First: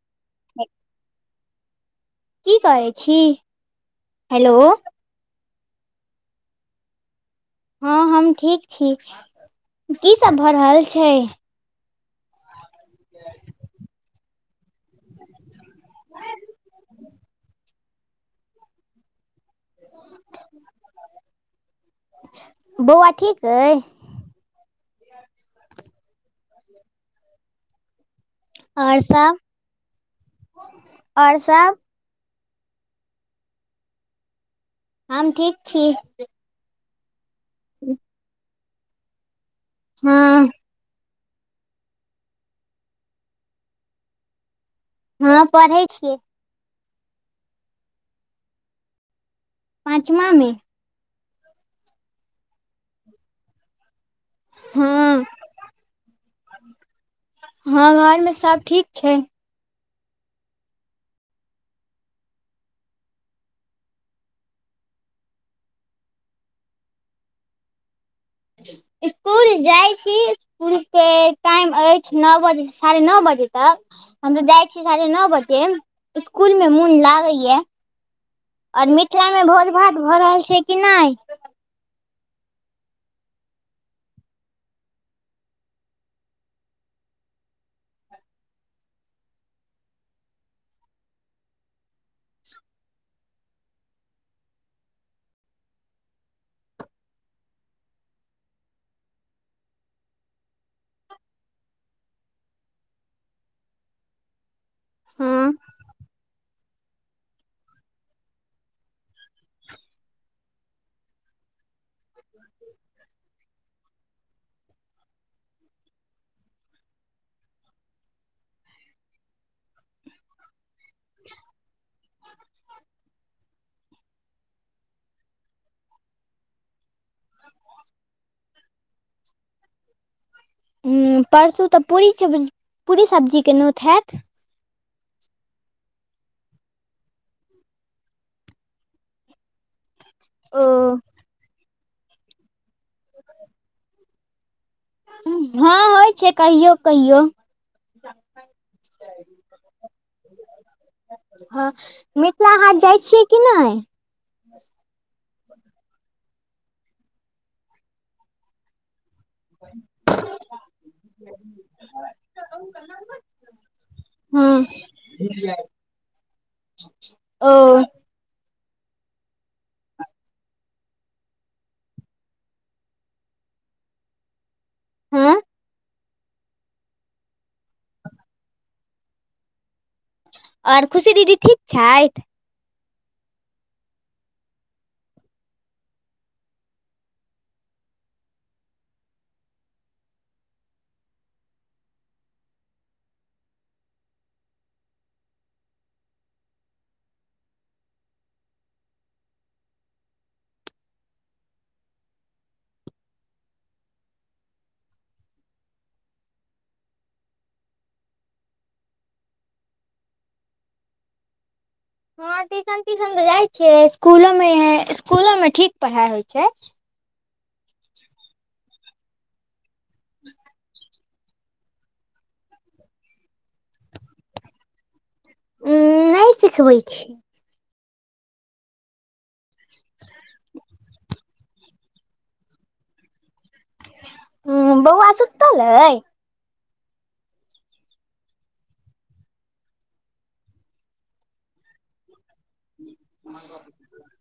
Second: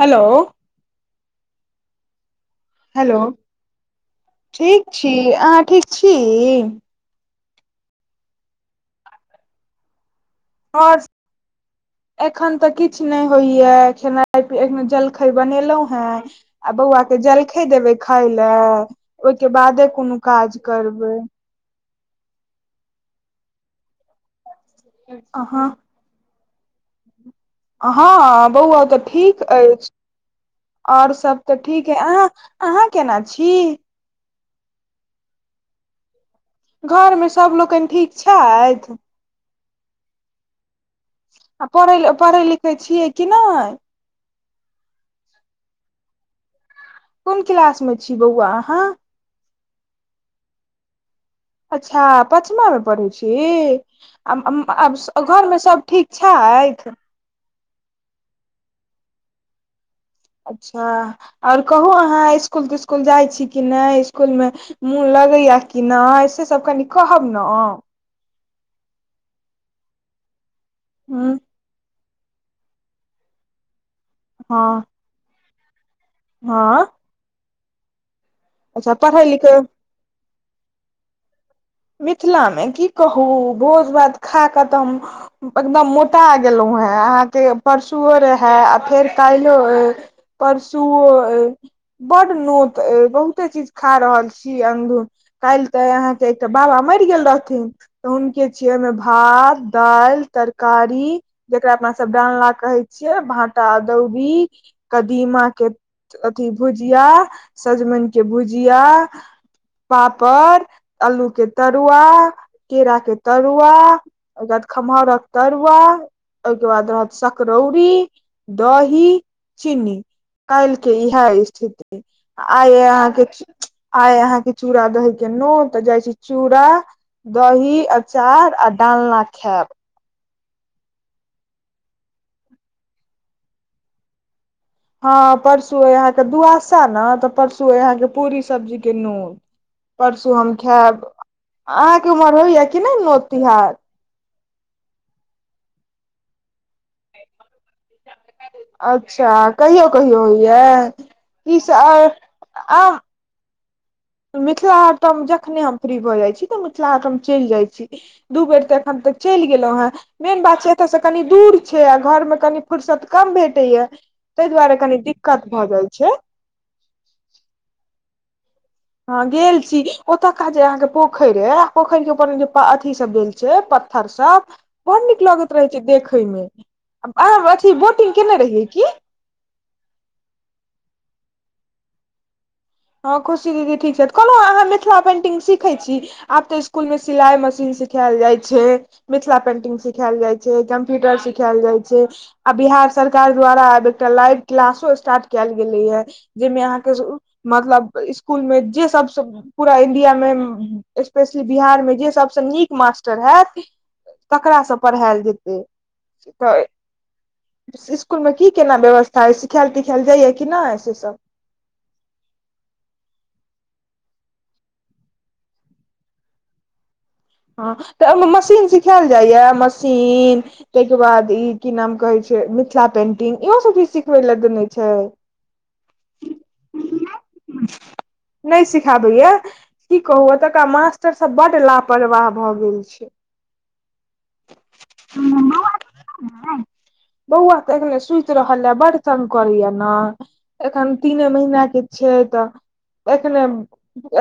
Hello. की करै छी हेलो हेलो ठीक छी अहाँ ठीक छी? हँ हम ठीक छी की सब भऽ रहल आओर छै? एखन तऽ किछु नहि होइया खेनाइ एखने जलखइ बनेलहुं हें। आ बौआ के जलखे देबे खााय ले ओहिके बादे कोनो काज करबै। बौआ ठीक अइ? अहाँ? हँ बौआ तऽ और सब ठीक अछि आऔर सब तऽ ठीक के अहाँ अहाँ केना छी? हम ठीक छी। घरमे सभ लोकनि ठीक छथि? हँ। आ पढ़ पढ़ै लिखैत छियै कि नहि? हँ पढ़ै छी। कोन क्लास मे छी बौआ अहाँ? पाँचमा मे। अच्छा पचमामे पढ़ै छी? आ आब हँ घरमे सब ठीक छैथ? हँ घरमे सब ठीक छै। अच्छा आओर कहू अहाँ इसकुल तिस्कुल जाइत छी कि नहि इसकुलमे मोन लगैया कि नहि से सब कनी कहब न? स्कूल जाय छी स्सकूल के टाइम अछि। नओ बजे साढ़े नओ बजे तक हम तऽ जाइ छिय हँ साढ़े नओ बजे स्कूल में हँ मून लागे ये आओर अच्छा पढ़ै मिथिलामे लिखै भोज भात भऽ रहल छै कि नहि? मिथिलामे की कहू भोज भात खा कऽ तऽ हम एकदम मोटा गेलहु हें अहाँके परसुओ रहए आ फेर काल्हिो ऐ परसूवो ऐ। बड नोत ऐ बहुते चीज खा रहल छी अन्धुन काइल तऽ अहाँके तऽ बाबा मरि गेल रहथिन तऽ हुनके छिये ओमे भात दालि तरकारी जकरा अपना सब डालना कहै छियै भाँटा अदौड़री हँ कदीमाके अथी भुजिया सजमनि के भुजिया पापड़ अल्लू के तरुआ केरा के तरुआ ओ बाद खमहौरक तरुआ ओके बाद रहत सकरौरी दही चिनी कालके इहा स्थिति आय अहाँके आ अहाँके चूड़ा दही के नो तऽ जाइ छै चूरा दही अचार आ डालना खायब परसू तऽ पूरी पूरी सब्जीके नोत हैत? हँ परसू अइ अहाँके दुआसा ने तऽ परसू अइ अहाँके पूरी सब्जीक के नोत। परसू हम ओ खायब अहाँके उमहर होइए कि नहि नोत तिहार? हँ होइ छै कहियौ कहियौ। अच्छा कहियो कहियो होइय? हँ मिथिला हाट जाइ छियै कि नहि? मिथिला हाट तऽ हम जखने हम फ्री भऽ जाइत छी तऽ मिथिला हाट हम चलि जाइ छी दू बेर तऽ एखन तक चलि गेलहुँ हेँ मेन बात छै एतयसँ कनि दूर छै आ घरमे कनी फुर्सत कम भेटैए ताहि हँ दुआरे कनि दिक्कत भऽ जाइ छै। ओ। हँ गेल छी ओतुका जे अहाँ के पोखरि अय पोखर के ऊपर जे अथी सब देल छै छै पत्थर सब बड़ नीक हँ लगैत रहै छै देखय मे अहाँ अथी बोटिंग केने रहियै कि? आओर खुशी दीदी ठीक छथि? हँ खुशी दीदी ठीक छथि कहलहुँ अहाँ मिथिला पेन्टिंग सिखैत छी? आब तऽ स्कुल मे सिलाई मशीन सिखायल जाइ छै। मिथिला पेंटिंग सिखायल जाइ छै कंप्यूटर सिखायल जाइ छै। आब बिहार सरकार द्वारा आब एकटा लाइव क्लासो स्टार्ट कैल गेलइ यै जाहिमे अहाँके मतलब स्कूलमे जे सबसे पूरा इण्डियामे स्पेशली बिहारमे जे सभसँ निक मास्टर होयत तकरासँ पढ़ायल जेतै तऽ। स्कुलमे कि केना व्यवस्था सिखायल तिखायल जाइएा कि नहि से सब? हँ ट्यूशन त्यूशन तऽ जाइ छियै स्कूलो मे स्कूलो मे ठीक पढ़ाई होइ छै। हँ तऽ ओहिमे मशीन सिखायल जाइया मशीन ओइ के बाद ई की नाम कहे छै मिथिला पेंटिंग इहो सब चीज सिखवे ले देने छै। उम्म नै सिखबै छी। नहि सिखाबैया। की कहू एतुका मास्टर सब बड लापरवाह भए गेल छै। हूं बौआ सुतल अय। बौआ तऽ एखने सुति रहल आ बढ तंग करैय न। एखन तीने महिना के छै तऽ एखने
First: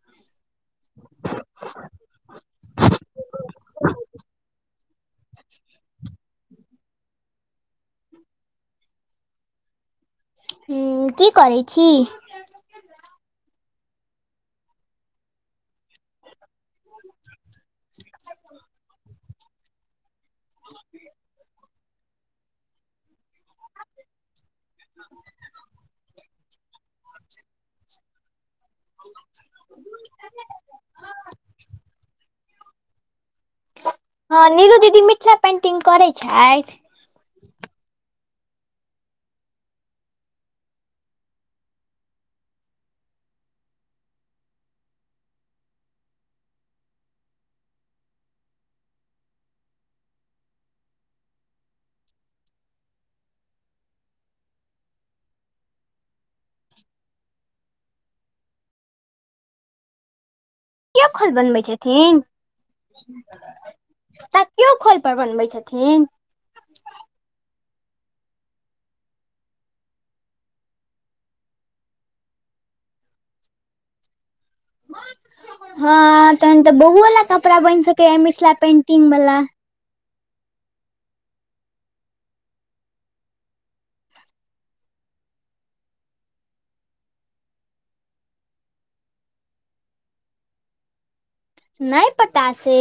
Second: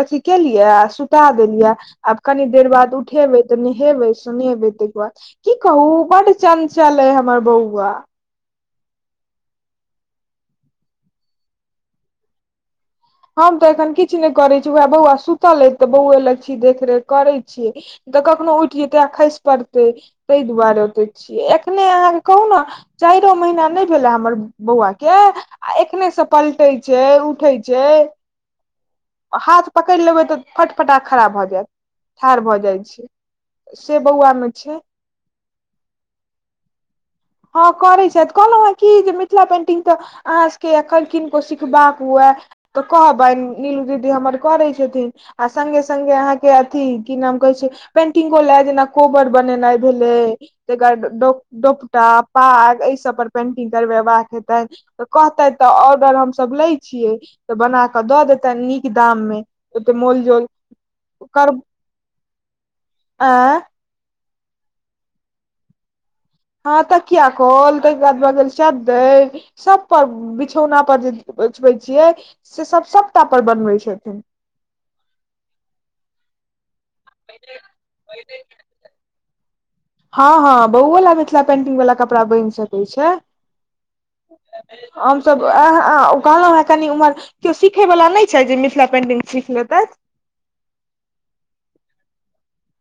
अथी केलिया आ सुता देलिया। आब कनी देर बाद उठेबै तऽ नहेबै सुनेबै तऽ की कहू बड चंचल अय हमर बौआ। हूं की करै छी। हम तऽ एखन किछ नहि करै छी उएह बौआ सुतल अछि तऽ बौए लग छी देखरेख करै छियै। तऽ कखनहो उठि जेतै आ खइस पड़तै। ताहि दुआरे ओतऽ छियै एखने अहाँके कहू न चाइरो महीना नहि भेले हमर बौआ के आ एखने स पलटै छै उठै जै हाथ पकड़ि लेबै तऽ फटफटा खरा भऽ जायत। ठार भऽ जाइ छै। से बौआ हँ मे नीलू छै दीदी मिथिला पेंटिग करै छथि? हँ करै छथि कहलहुँ हे कि जे मिथिला पेंटिग तऽ अहाँसभके आखन किनको सिखबाक हुए। तऽ कहबनि नीलू दीदी हमर करै छथिन। आ संगे संगे अहाँके अथी की नाम कहै छै। पेंटिगो लए जेना कोबर बनेनाइ भेलै तेकर डोक टोक टा पाग एहि सब पर पेंटिग करबेबाक हेतै। तऽ कहतै तऽ ऑर्डर हमसभ लै छियै तऽ बना कऽ दऽ देतनि निक दाममे ओते मोल जोल क एखन कर बनबै छथिन। आँय तकिओ खोल पर बनबै छथिन। हँ तकिया खोल ताहिके बाद भऽ गेल चदैर सब पर बिछौना पर जे ओछबै छियै से सब सबटा पर बनबै छथिन। हँ तहन तऽ बौओ लऽ कपड़ा बनि सके ह मिथिला पेंटिग वाला। हँ हँ बउवो ला मिथिला पेंटिग वाला कपड़ा बनि सकै छै। हम सभ आ ह ओ कहलहुँ हे कनी उम्हर केओ सिखय वला नय छै जे मिथिला पेंटिग सीख लेतैय। नय पता से।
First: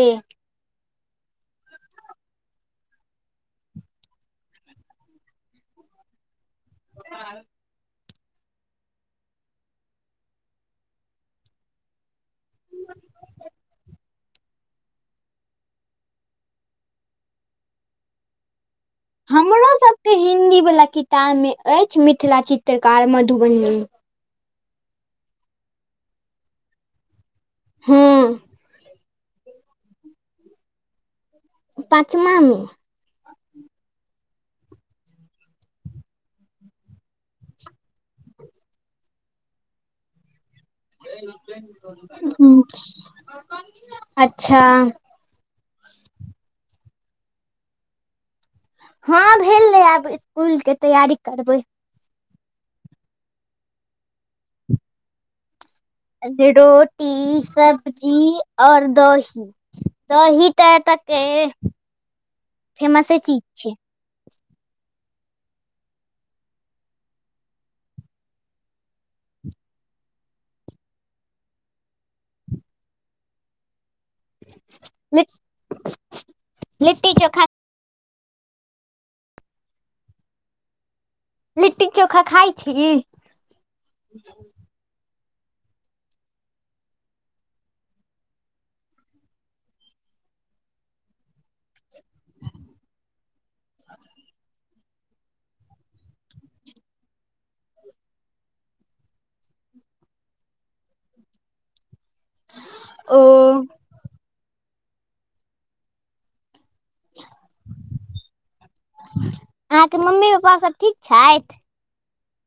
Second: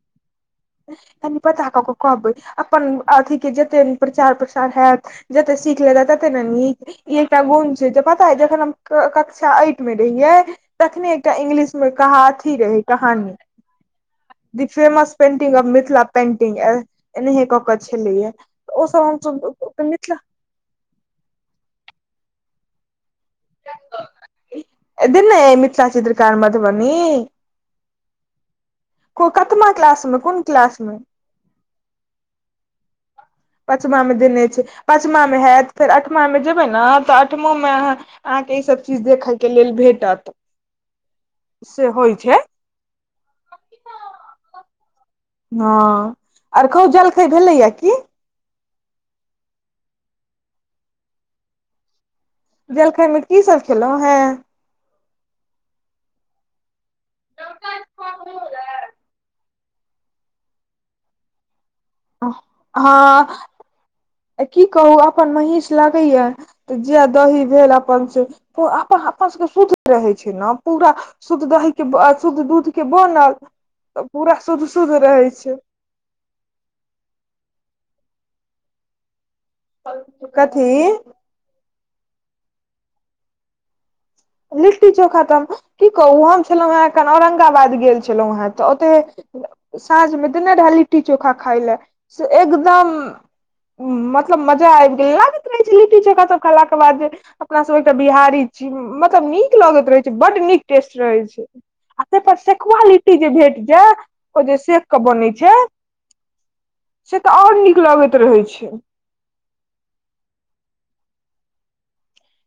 कनि पता कऽक कहबै अपन अथि के जते प्रचार प्रसार हेयत। जते सीख लेते तते ने नीक ई एकटा गुण छै जे पता है जखन हम क कक्षा अइट मे रहियै। तखने एकटा इंग्लिश मे कह अथी रहै कहानी the famous painting of Mithila painting एनाहिय कऽक छलैया। ओसभ हमरो हमसभ सब के मिथिला हिन्दी वला किताब मे अछि मिथिला चित्रकार मधुबनी। दने ए मिथिला चित्रकार मधुबनी? हँ। को कतमा क्लास मे कुन क्लास मे? पाँचमा मे पचमा मे देने छै पंचमा मे हैत फेर अठमा मे जेबै न तऽ अठमो मे अहाँ अहाँके ईसभ चीज देखय के लेल भेटत। से होइ छै अच्छा हँ, आर कहु जलखै भेलैया की? हँ भेलइ आब इसकुल के तैयारी करबै। जलखै मे की सभ खेलहुं हें? रोटी, सब्जी और दही। दही तऽ एत के फेमसे चीज छै। अ की कहू अपन महींष लगैयै तऽ जैह दही भेल अपन से पो अपन अपन सभ के शुद्ध रहै छै न पूरा शुद्ध दही के शुद्ध दूध के बनल तऽ पूरा शुद्ध शुद्ध रहै छै। लिट्टी चोखा कथी? लिट्टी चोखा खाइ छी? लिट्टी चोखा त की कहू हम छलहुँ हेँ एखन औरंगाबाद गेल छलहुँ हेँ तऽ ओतहे साँझ मे देने रहै लिट्टी चोखा खायलै से एकदम मतलब मजा आबि गेलै लागै छै लिट्टी चोखा सब खेलाक बाद जे अपना सब एक टा बिहारी छी मत लब नीक लगैत रहै छै बड नीक टेस्ट रहै छै। आ तैपर सेकुआ लिट्टी जे ओ भेट जै ओ जे सेक क बनै छै से तऽ और नीक लगैत रहै छै। अहाँ के मम्मी पापा सब ठीक छथि?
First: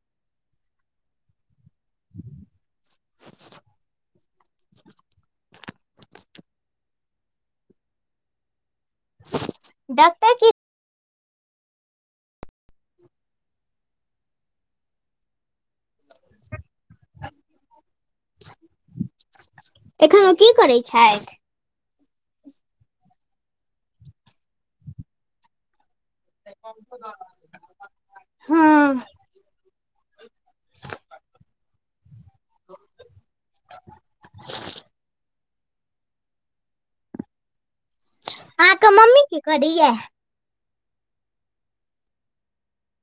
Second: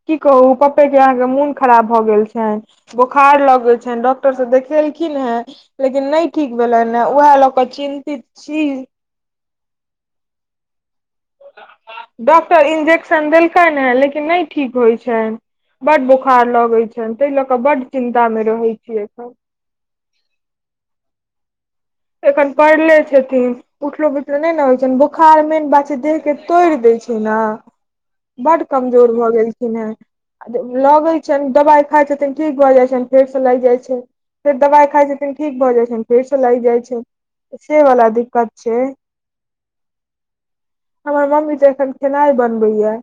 की कहू पप्पे के अहाँ के मोन खराब भऽ गेल छनि बोखार लगै छनि, डाॅक् टर स देखेलखिन हेँ लेकिन नय ठीक भेलनि हैं उएह लऽ क चिन्तित छी डॉक्टर की डॉक्टर इंजेक्शन देलकनि हैं लेकिन नय ठीक होइ छनि। बड बोखार लगै छनि तय लऽ कऽ बड चिंता मे रहै छी एखन। एखन ओ की करै छैथि? एखन परले छथिन उठलो बैठलो नय ने होइ छनि बोखार मेन बात छै देह के तोड़ि दय छै ना बड हँ कमजोर भए गेल खिन हैं, लगै छनि दबाइ खाइ छथिन ठीक भऽ जाइ छनि फेर सँ लागि जाइ छैइ। फेर दवाई खाइ छथिन ठीक भय जाय छनि फेर स लागि जाइ छैइ। से वला दिक्कत छै अहाँके मम्मी की करैया हमर मम्मी त एखन खेनाय बनबैयै।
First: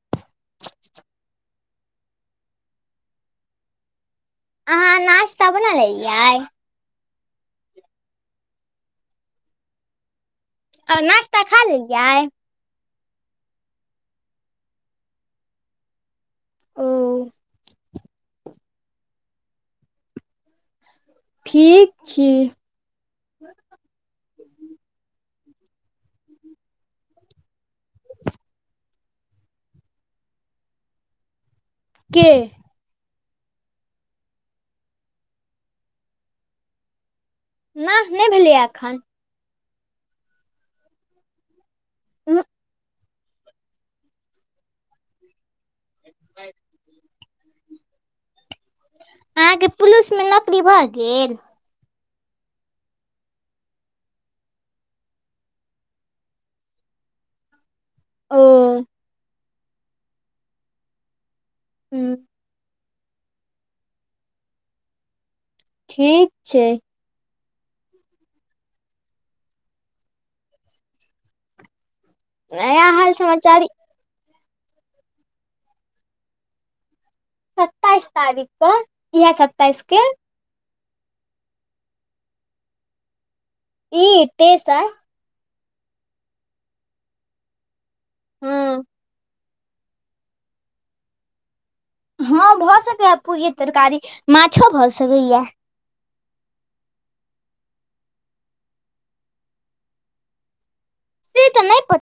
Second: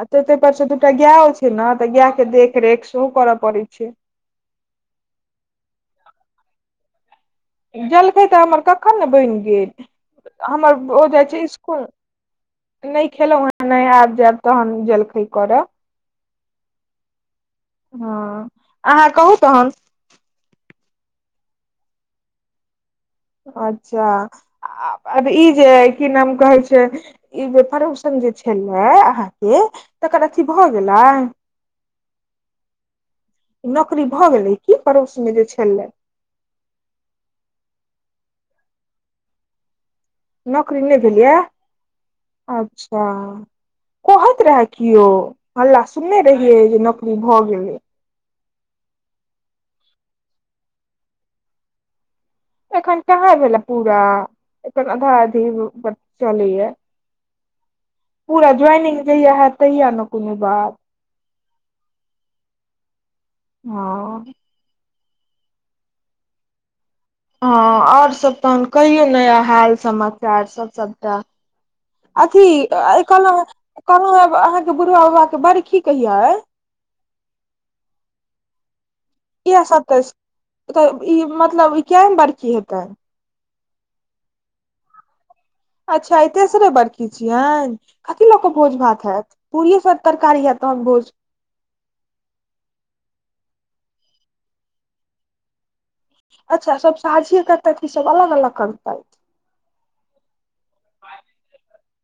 आ तेइ तेइ पर स दूटा गैयो छै ना तऽ गाय के देख रेख सेहो कर पड़े छै। अहाँ नास्ता बना लेलियै? जलखै तऽ हमर कखन ने बैन गेल हमर आ ब ओ जाइ नाश्ता छै खा इस्कुल लेलियै नै खेलहुॅं हैं नहि आब जैब तहन जलखै करब। ओ हँ अहाँ कहू तहन ठीक छी। अच्छा आब ई जे अइ की नाम कहै छै ई जे पड़ोसन जे छेलै अहाँके तकर अथी भए गेलै? के? नौकरी भऽ गेलै कि पड़ोसमे जे छलै? ना नै भेलैए एखन। नौकरी नै भेल ये अच्छ! हाँ कहैत रहे कियो हल्ला सुनने रहियै जे नौकरी भऽ गेलै। अहाँके पुलिस मे नौकरी भऽ गेल? एखन कहाँ भेला पूरा एखन आधा अधी चलै य। ओ पूरा ज्वाइनिंग जहिया हेत तहिया ने कोनो बात। हु। हँ। ठीक छै। हँ आओर सब तहन कहियौ नया हाल समाचार सब सभटा। अथी नया हाल कहलहु समाचार कहलहु हैं अहाँके बुढ़बा बाबाक के बड़ की कहिया ऐ? सत्ताइस तारीख। कऽ इएह सत्ताइस के सतसऽ ई मतलब ई कैम बड़खी हेतेन? ई तेसर। अच्छा ई तेसरे बड़खी छियनि कथी लकऽ भोज हँ भात हेत? पूरी सब तरकारी हेत तहन भोज। हँ भऽ सकैया पूड़िय तरकारी माछो भऽ सकैया। अच्छा सब साझिे करतैतऽ की सब अलग अलग करतै तऽ? से तऽ नेय प